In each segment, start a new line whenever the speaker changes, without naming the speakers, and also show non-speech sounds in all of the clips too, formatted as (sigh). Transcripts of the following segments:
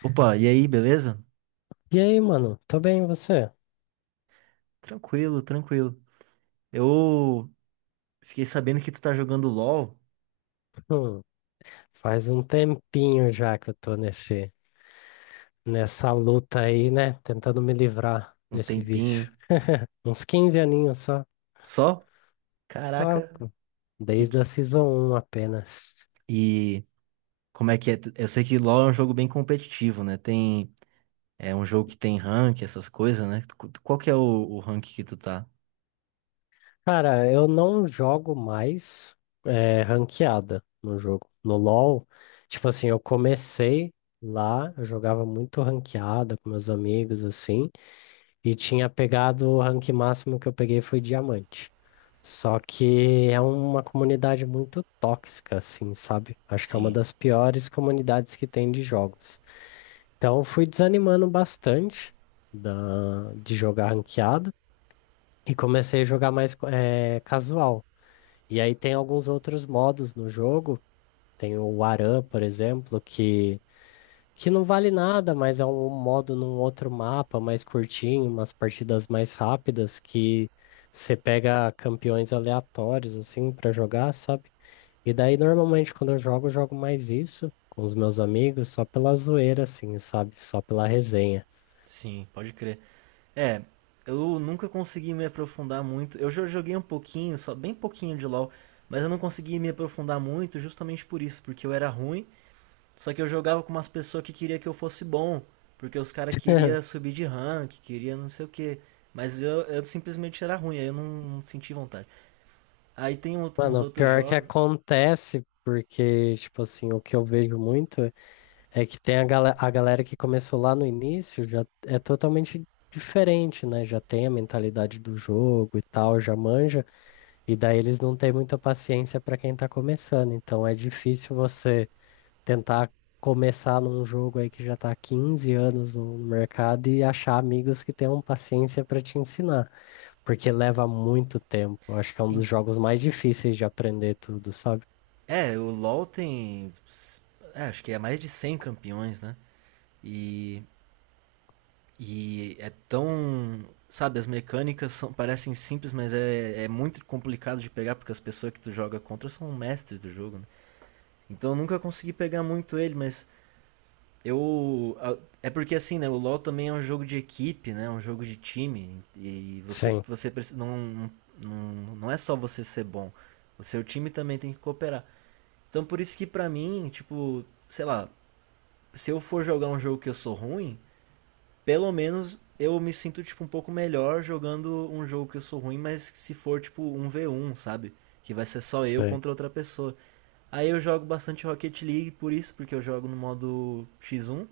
Opa, e aí, beleza?
E aí, mano? Tô bem, e você?
Tranquilo, tranquilo. Eu fiquei sabendo que tu tá jogando LoL
Hum, faz um tempinho já que eu tô nessa luta aí, né? Tentando me livrar
um
desse
tempinho
vício. Uns 15 aninhos só.
só?
Só,
Caraca.
pô.
E,
Desde a
que-
Season um apenas.
e como é que é? Eu sei que LoL é um jogo bem competitivo, né? É um jogo que tem rank, essas coisas, né? Qual que é o rank que tu tá?
Cara, eu não jogo mais ranqueada no jogo. No LoL, tipo assim, eu comecei lá, eu jogava muito ranqueada com meus amigos, assim. E tinha pegado o rank máximo que eu peguei foi diamante. Só que é uma comunidade muito tóxica, assim, sabe? Acho que é uma
Sim,
das piores comunidades que tem de jogos. Então eu fui desanimando bastante de jogar ranqueado e comecei a jogar mais casual. E aí tem alguns outros modos no jogo. Tem o Aran, por exemplo, que não vale nada, mas é um modo num outro mapa mais curtinho, umas partidas mais rápidas que você pega campeões aleatórios assim pra jogar, sabe? E daí normalmente quando eu jogo mais isso com os meus amigos, só pela zoeira assim, sabe? Só pela resenha.
sim, pode crer. É, eu nunca consegui me aprofundar muito. Eu já joguei um pouquinho, só bem pouquinho de LoL, mas eu não consegui me aprofundar muito justamente por isso, porque eu era ruim. Só que eu jogava com umas pessoas que queria que eu fosse bom, porque os caras queriam
(laughs)
subir de rank, queria não sei o que. Mas eu simplesmente era ruim, aí eu não senti vontade. Aí tem uns
Mano, o
outros
pior que
jogos.
acontece, porque tipo assim, o que eu vejo muito é que tem a galera que começou lá no início, já é totalmente diferente, né? Já tem a mentalidade do jogo e tal, já manja, e daí eles não têm muita paciência para quem tá começando. Então é difícil você tentar começar num jogo aí que já tá há 15 anos no mercado e achar amigos que tenham paciência para te ensinar, porque leva muito tempo. Eu acho que é um dos jogos mais difíceis de aprender tudo, sabe?
É, o LoL tem. Acho que é mais de 100 campeões, né? E, e é tão. Sabe, as mecânicas parecem simples, mas é muito complicado de pegar, porque as pessoas que tu joga contra são mestres do jogo, né? Então eu nunca consegui pegar muito ele, mas eu. É porque assim, né? O LoL também é um jogo de equipe, né? É um jogo de time. E
Sim,
não, não é só você ser bom. O seu time também tem que cooperar. Então por isso que pra mim, tipo, sei lá, se eu for jogar um jogo que eu sou ruim, pelo menos eu me sinto, tipo, um pouco melhor jogando um jogo que eu sou ruim, mas se for, tipo, um v um sabe? Que vai ser só eu
sei.
contra outra pessoa. Aí eu jogo bastante Rocket League por isso, porque eu jogo no modo X1.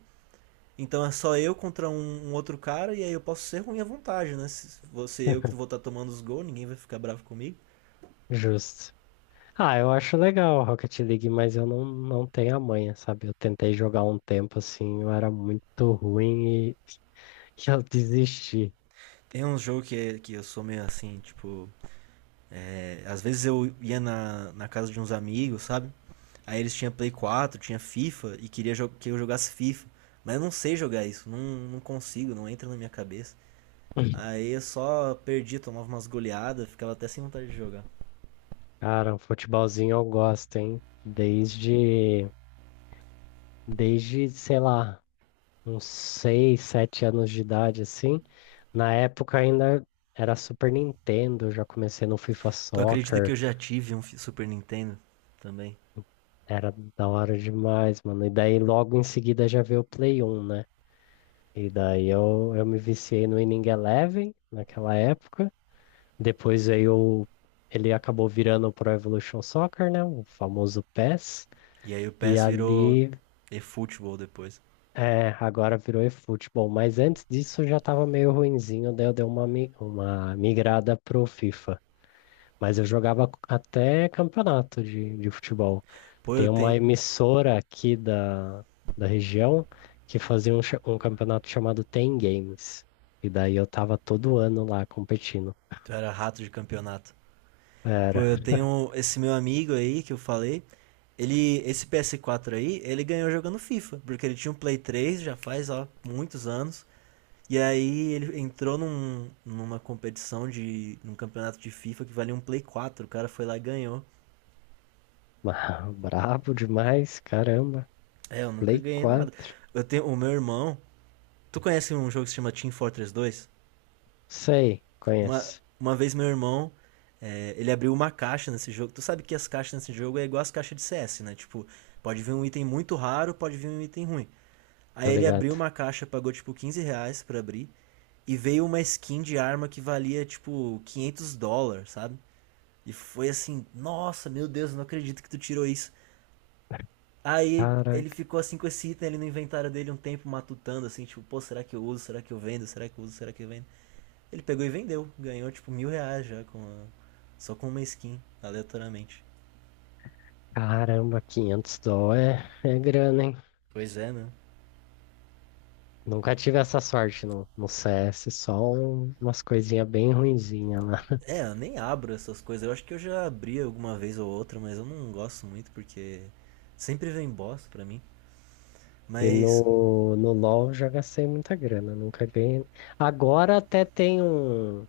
Então é só eu contra um outro cara e aí eu posso ser ruim à vontade, né? Se você eu que vou estar tomando os gols, ninguém vai ficar bravo comigo.
Justo. Ah, eu acho legal a Rocket League, mas eu não, não tenho a manha, sabe? Eu tentei jogar um tempo assim, eu era muito ruim e (laughs) eu desisti.
É um jogo que, que eu sou meio assim, tipo. Às vezes eu ia na casa de uns amigos, sabe? Aí eles tinham Play 4, tinha FIFA e queria que eu jogasse FIFA. Mas eu não sei jogar isso, não consigo, não entra na minha cabeça. Aí eu só perdi tomava umas goleadas, ficava até sem vontade de jogar.
Cara, um futebolzinho eu gosto, hein? Desde, sei lá, uns 6, 7 anos de idade, assim. Na época ainda era Super Nintendo, eu já comecei no FIFA
Tu acredita que
Soccer,
eu já tive um Super Nintendo também?
era da hora demais, mano. E daí logo em seguida já veio o Play 1, né? E daí eu me viciei no Winning Eleven naquela época. Depois aí o- ele acabou virando o Pro Evolution Soccer, né? O famoso PES.
E aí o
E
PES virou
ali
eFootball depois.
é, agora virou eFootball. Mas antes disso eu já tava meio ruinzinho, daí eu dei uma migrada pro FIFA. Mas eu jogava até campeonato de futebol.
Pô,
Tem
eu
uma
tenho.
emissora aqui da região que fazia um campeonato chamado Ten Games. E daí eu tava todo ano lá competindo.
Tu era rato de campeonato. Pô,
Era
eu
(laughs)
tenho esse meu amigo aí que eu falei. Esse ps 4 aí, ele ganhou jogando FIFA, porque ele tinha um Play 3 já faz ó, muitos anos. E aí ele entrou numa competição de. Num campeonato de FIFA que valia um Play 4. O cara foi lá e ganhou.
brabo demais, caramba.
É, eu nunca
Play
ganhei nada.
4.
Eu tenho o meu irmão. Tu conhece um jogo que se chama Team Fortress 2?
Sei,
Uma,
conheço.
uma vez meu irmão, ele abriu uma caixa nesse jogo. Tu sabe que as caixas nesse jogo é igual as caixas de CS, né? Tipo, pode vir um item muito raro, pode vir um item ruim. Aí
Tô
ele
ligado.
abriu uma caixa, pagou tipo R$ 15 pra abrir. E veio uma skin de arma que valia tipo US$ 500, sabe? E foi assim, nossa, meu Deus, não acredito que tu tirou isso. Aí
Cara,
ele ficou assim com esse item ali no inventário dele um tempo matutando, assim, tipo, pô, será que eu uso? Será que eu vendo? Será que eu uso? Será que eu vendo? Ele pegou e vendeu. Ganhou, tipo, R$ 1.000 já com só com uma skin, aleatoriamente.
caramba, 500 dó é, é grana, hein?
Pois é, né?
Nunca tive essa sorte no CS, só umas coisinhas bem ruinzinhas lá.
É, eu nem abro essas coisas. Eu acho que eu já abri alguma vez ou outra, mas eu não gosto muito porque sempre vem bosta pra mim.
E
Mas,
no LoL já gastei muita grana, nunca ganhei. Agora até tem um.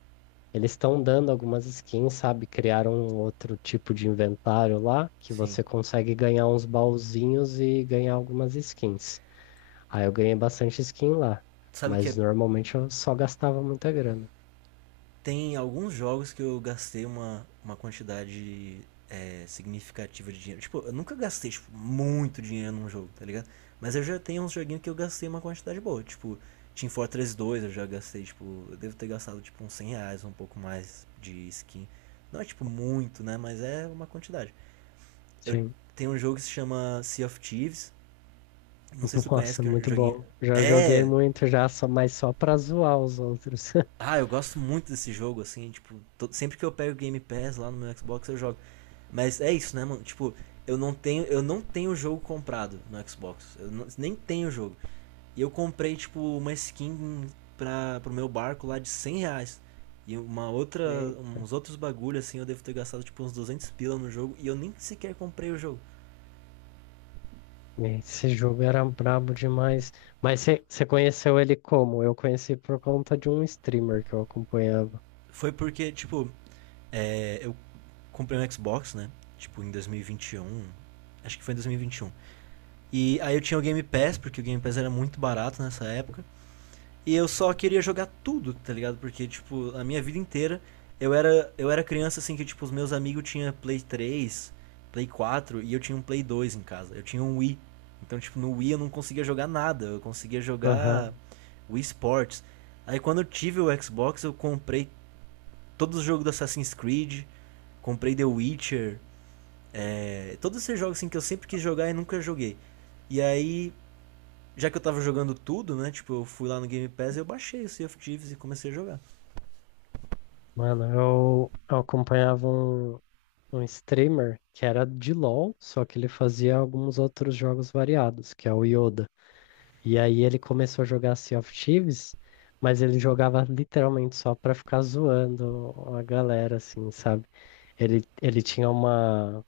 Eles estão dando algumas skins, sabe? Criaram um outro tipo de inventário lá que
sim.
você consegue ganhar uns baúzinhos e ganhar algumas skins. Aí eu ganhei bastante skin lá,
Sabe o que
mas
é?
normalmente eu só gastava muita grana.
Tem alguns jogos que eu gastei uma quantidade significativa de dinheiro. Tipo, eu nunca gastei tipo, muito dinheiro num jogo, tá ligado? Mas eu já tenho uns joguinhos que eu gastei uma quantidade boa. Tipo, Team Fortress 2 eu já gastei, tipo, eu devo ter gastado tipo uns R$ 100, um pouco mais de skin. Não é tipo muito, né? Mas é uma quantidade. Eu
Sim.
tenho um jogo que se chama Sea of Thieves. Não
(laughs)
sei se tu conhece
Nossa,
que é um
muito
joguinho.
bom. Já joguei
É!
muito já, só, mas só pra zoar os outros. (laughs)
Ah, eu gosto muito desse jogo, assim, tipo, sempre que eu pego o Game Pass lá no meu Xbox eu jogo. Mas é isso, né, mano? Tipo, eu não tenho o jogo comprado no Xbox. Eu não- Nem tenho o jogo. E eu comprei, tipo, uma skin pra, pro meu barco lá de R$ 100. E uma outra,
É,
uns outros bagulho, assim, eu devo ter gastado, tipo, uns 200 pila no jogo. E eu nem sequer comprei o jogo.
é, esse jogo era brabo demais. Mas você conheceu ele como? Eu conheci por conta de um streamer que eu acompanhava.
Foi porque, tipo, eu comprei um Xbox, né? Tipo, em 2021. Acho que foi em 2021. E aí eu tinha o Game Pass, porque o Game Pass era muito barato nessa época. E eu só queria jogar tudo, tá ligado? Porque, tipo, a minha vida inteira eu era criança assim que, tipo, os meus amigos tinham Play 3, Play 4 e eu tinha um Play 2 em casa. Eu tinha um Wii. Então, tipo, no Wii eu não conseguia jogar nada. Eu conseguia jogar
Aham.
Wii Sports. Aí quando eu tive o Xbox, eu comprei todos os jogos do Assassin's Creed, comprei The Witcher, todos esses jogos assim que eu sempre quis jogar e nunca joguei. E aí já que eu tava jogando tudo, né? Tipo, eu fui lá no Game Pass e eu baixei o Sea of Thieves e comecei a jogar.
Mano, eu acompanhava um streamer que era de LoL, só que ele fazia alguns outros jogos variados, que é o Yoda. E aí ele começou a jogar Sea of Thieves, mas ele jogava literalmente só pra ficar zoando a galera, assim, sabe? Ele tinha uma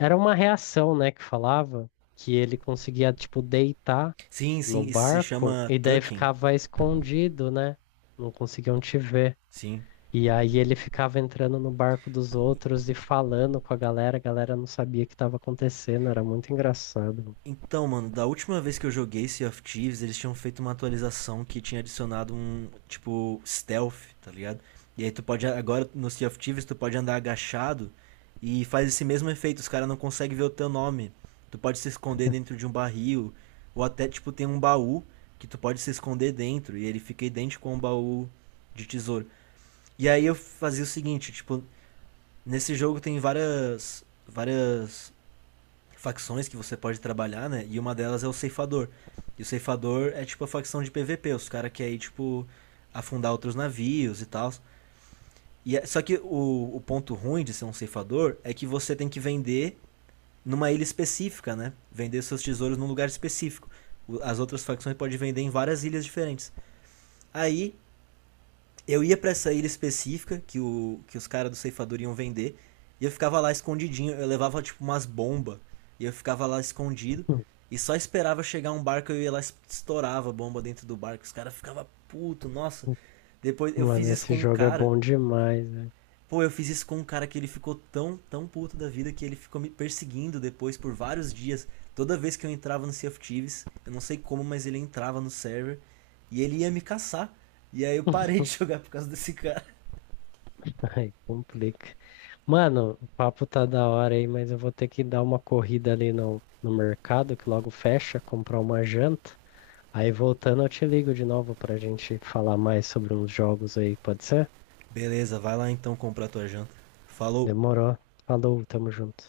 era uma reação, né, que falava que ele conseguia, tipo, deitar
Sim,
no
sim, isso se
barco
chama
e daí
Tucking.
ficava escondido, né? Não conseguiam te ver.
Sim.
E aí ele ficava entrando no barco dos outros e falando com a galera não sabia o que estava acontecendo, era muito engraçado.
Então, mano, da última vez que eu joguei Sea of Thieves, eles tinham feito uma atualização que tinha adicionado um, tipo, stealth, tá ligado? E aí tu pode, agora no Sea of Thieves, tu pode andar agachado e faz esse mesmo efeito, os caras não conseguem ver o teu nome. Tu pode se esconder dentro de um barril, ou até, tipo, tem um baú que tu pode se esconder dentro e ele fica idêntico a um baú de tesouro. E aí eu fazia o seguinte, tipo, nesse jogo tem várias várias facções que você pode trabalhar, né? E uma delas é o ceifador. E o ceifador é tipo a facção de PVP, os caras que aí tipo afundar outros navios e tal. Só que o ponto ruim de ser um ceifador é que você tem que vender numa ilha específica, né? Vender seus tesouros num lugar específico. As outras facções podem vender em várias ilhas diferentes. Aí eu ia para essa ilha específica que os caras do ceifador iam vender. E eu ficava lá escondidinho. Eu levava tipo umas bombas. E eu ficava lá escondido.
(laughs)
E só esperava chegar um barco, eu ia lá estourava a bomba dentro do barco. Os caras ficavam puto, nossa. Depois eu fiz
Mano,
isso
esse
com um
jogo é
cara.
bom demais, né?
Pô, eu fiz isso com um cara que ele ficou tão, tão puto da vida que ele ficou me perseguindo depois por vários dias. Toda vez que eu entrava no Sea of Thieves, eu não sei como, mas ele entrava no server e ele ia me caçar. E aí eu parei de (laughs)
(laughs)
jogar por causa desse cara.
Ai, complica. Mano, o papo tá da hora aí, mas eu vou ter que dar uma corrida ali no mercado, que logo fecha, comprar uma janta. Aí voltando, eu te ligo de novo pra gente falar mais sobre uns jogos aí, pode ser?
Beleza, vai lá então comprar tua janta. Falou.
Demorou. Falou, tamo junto.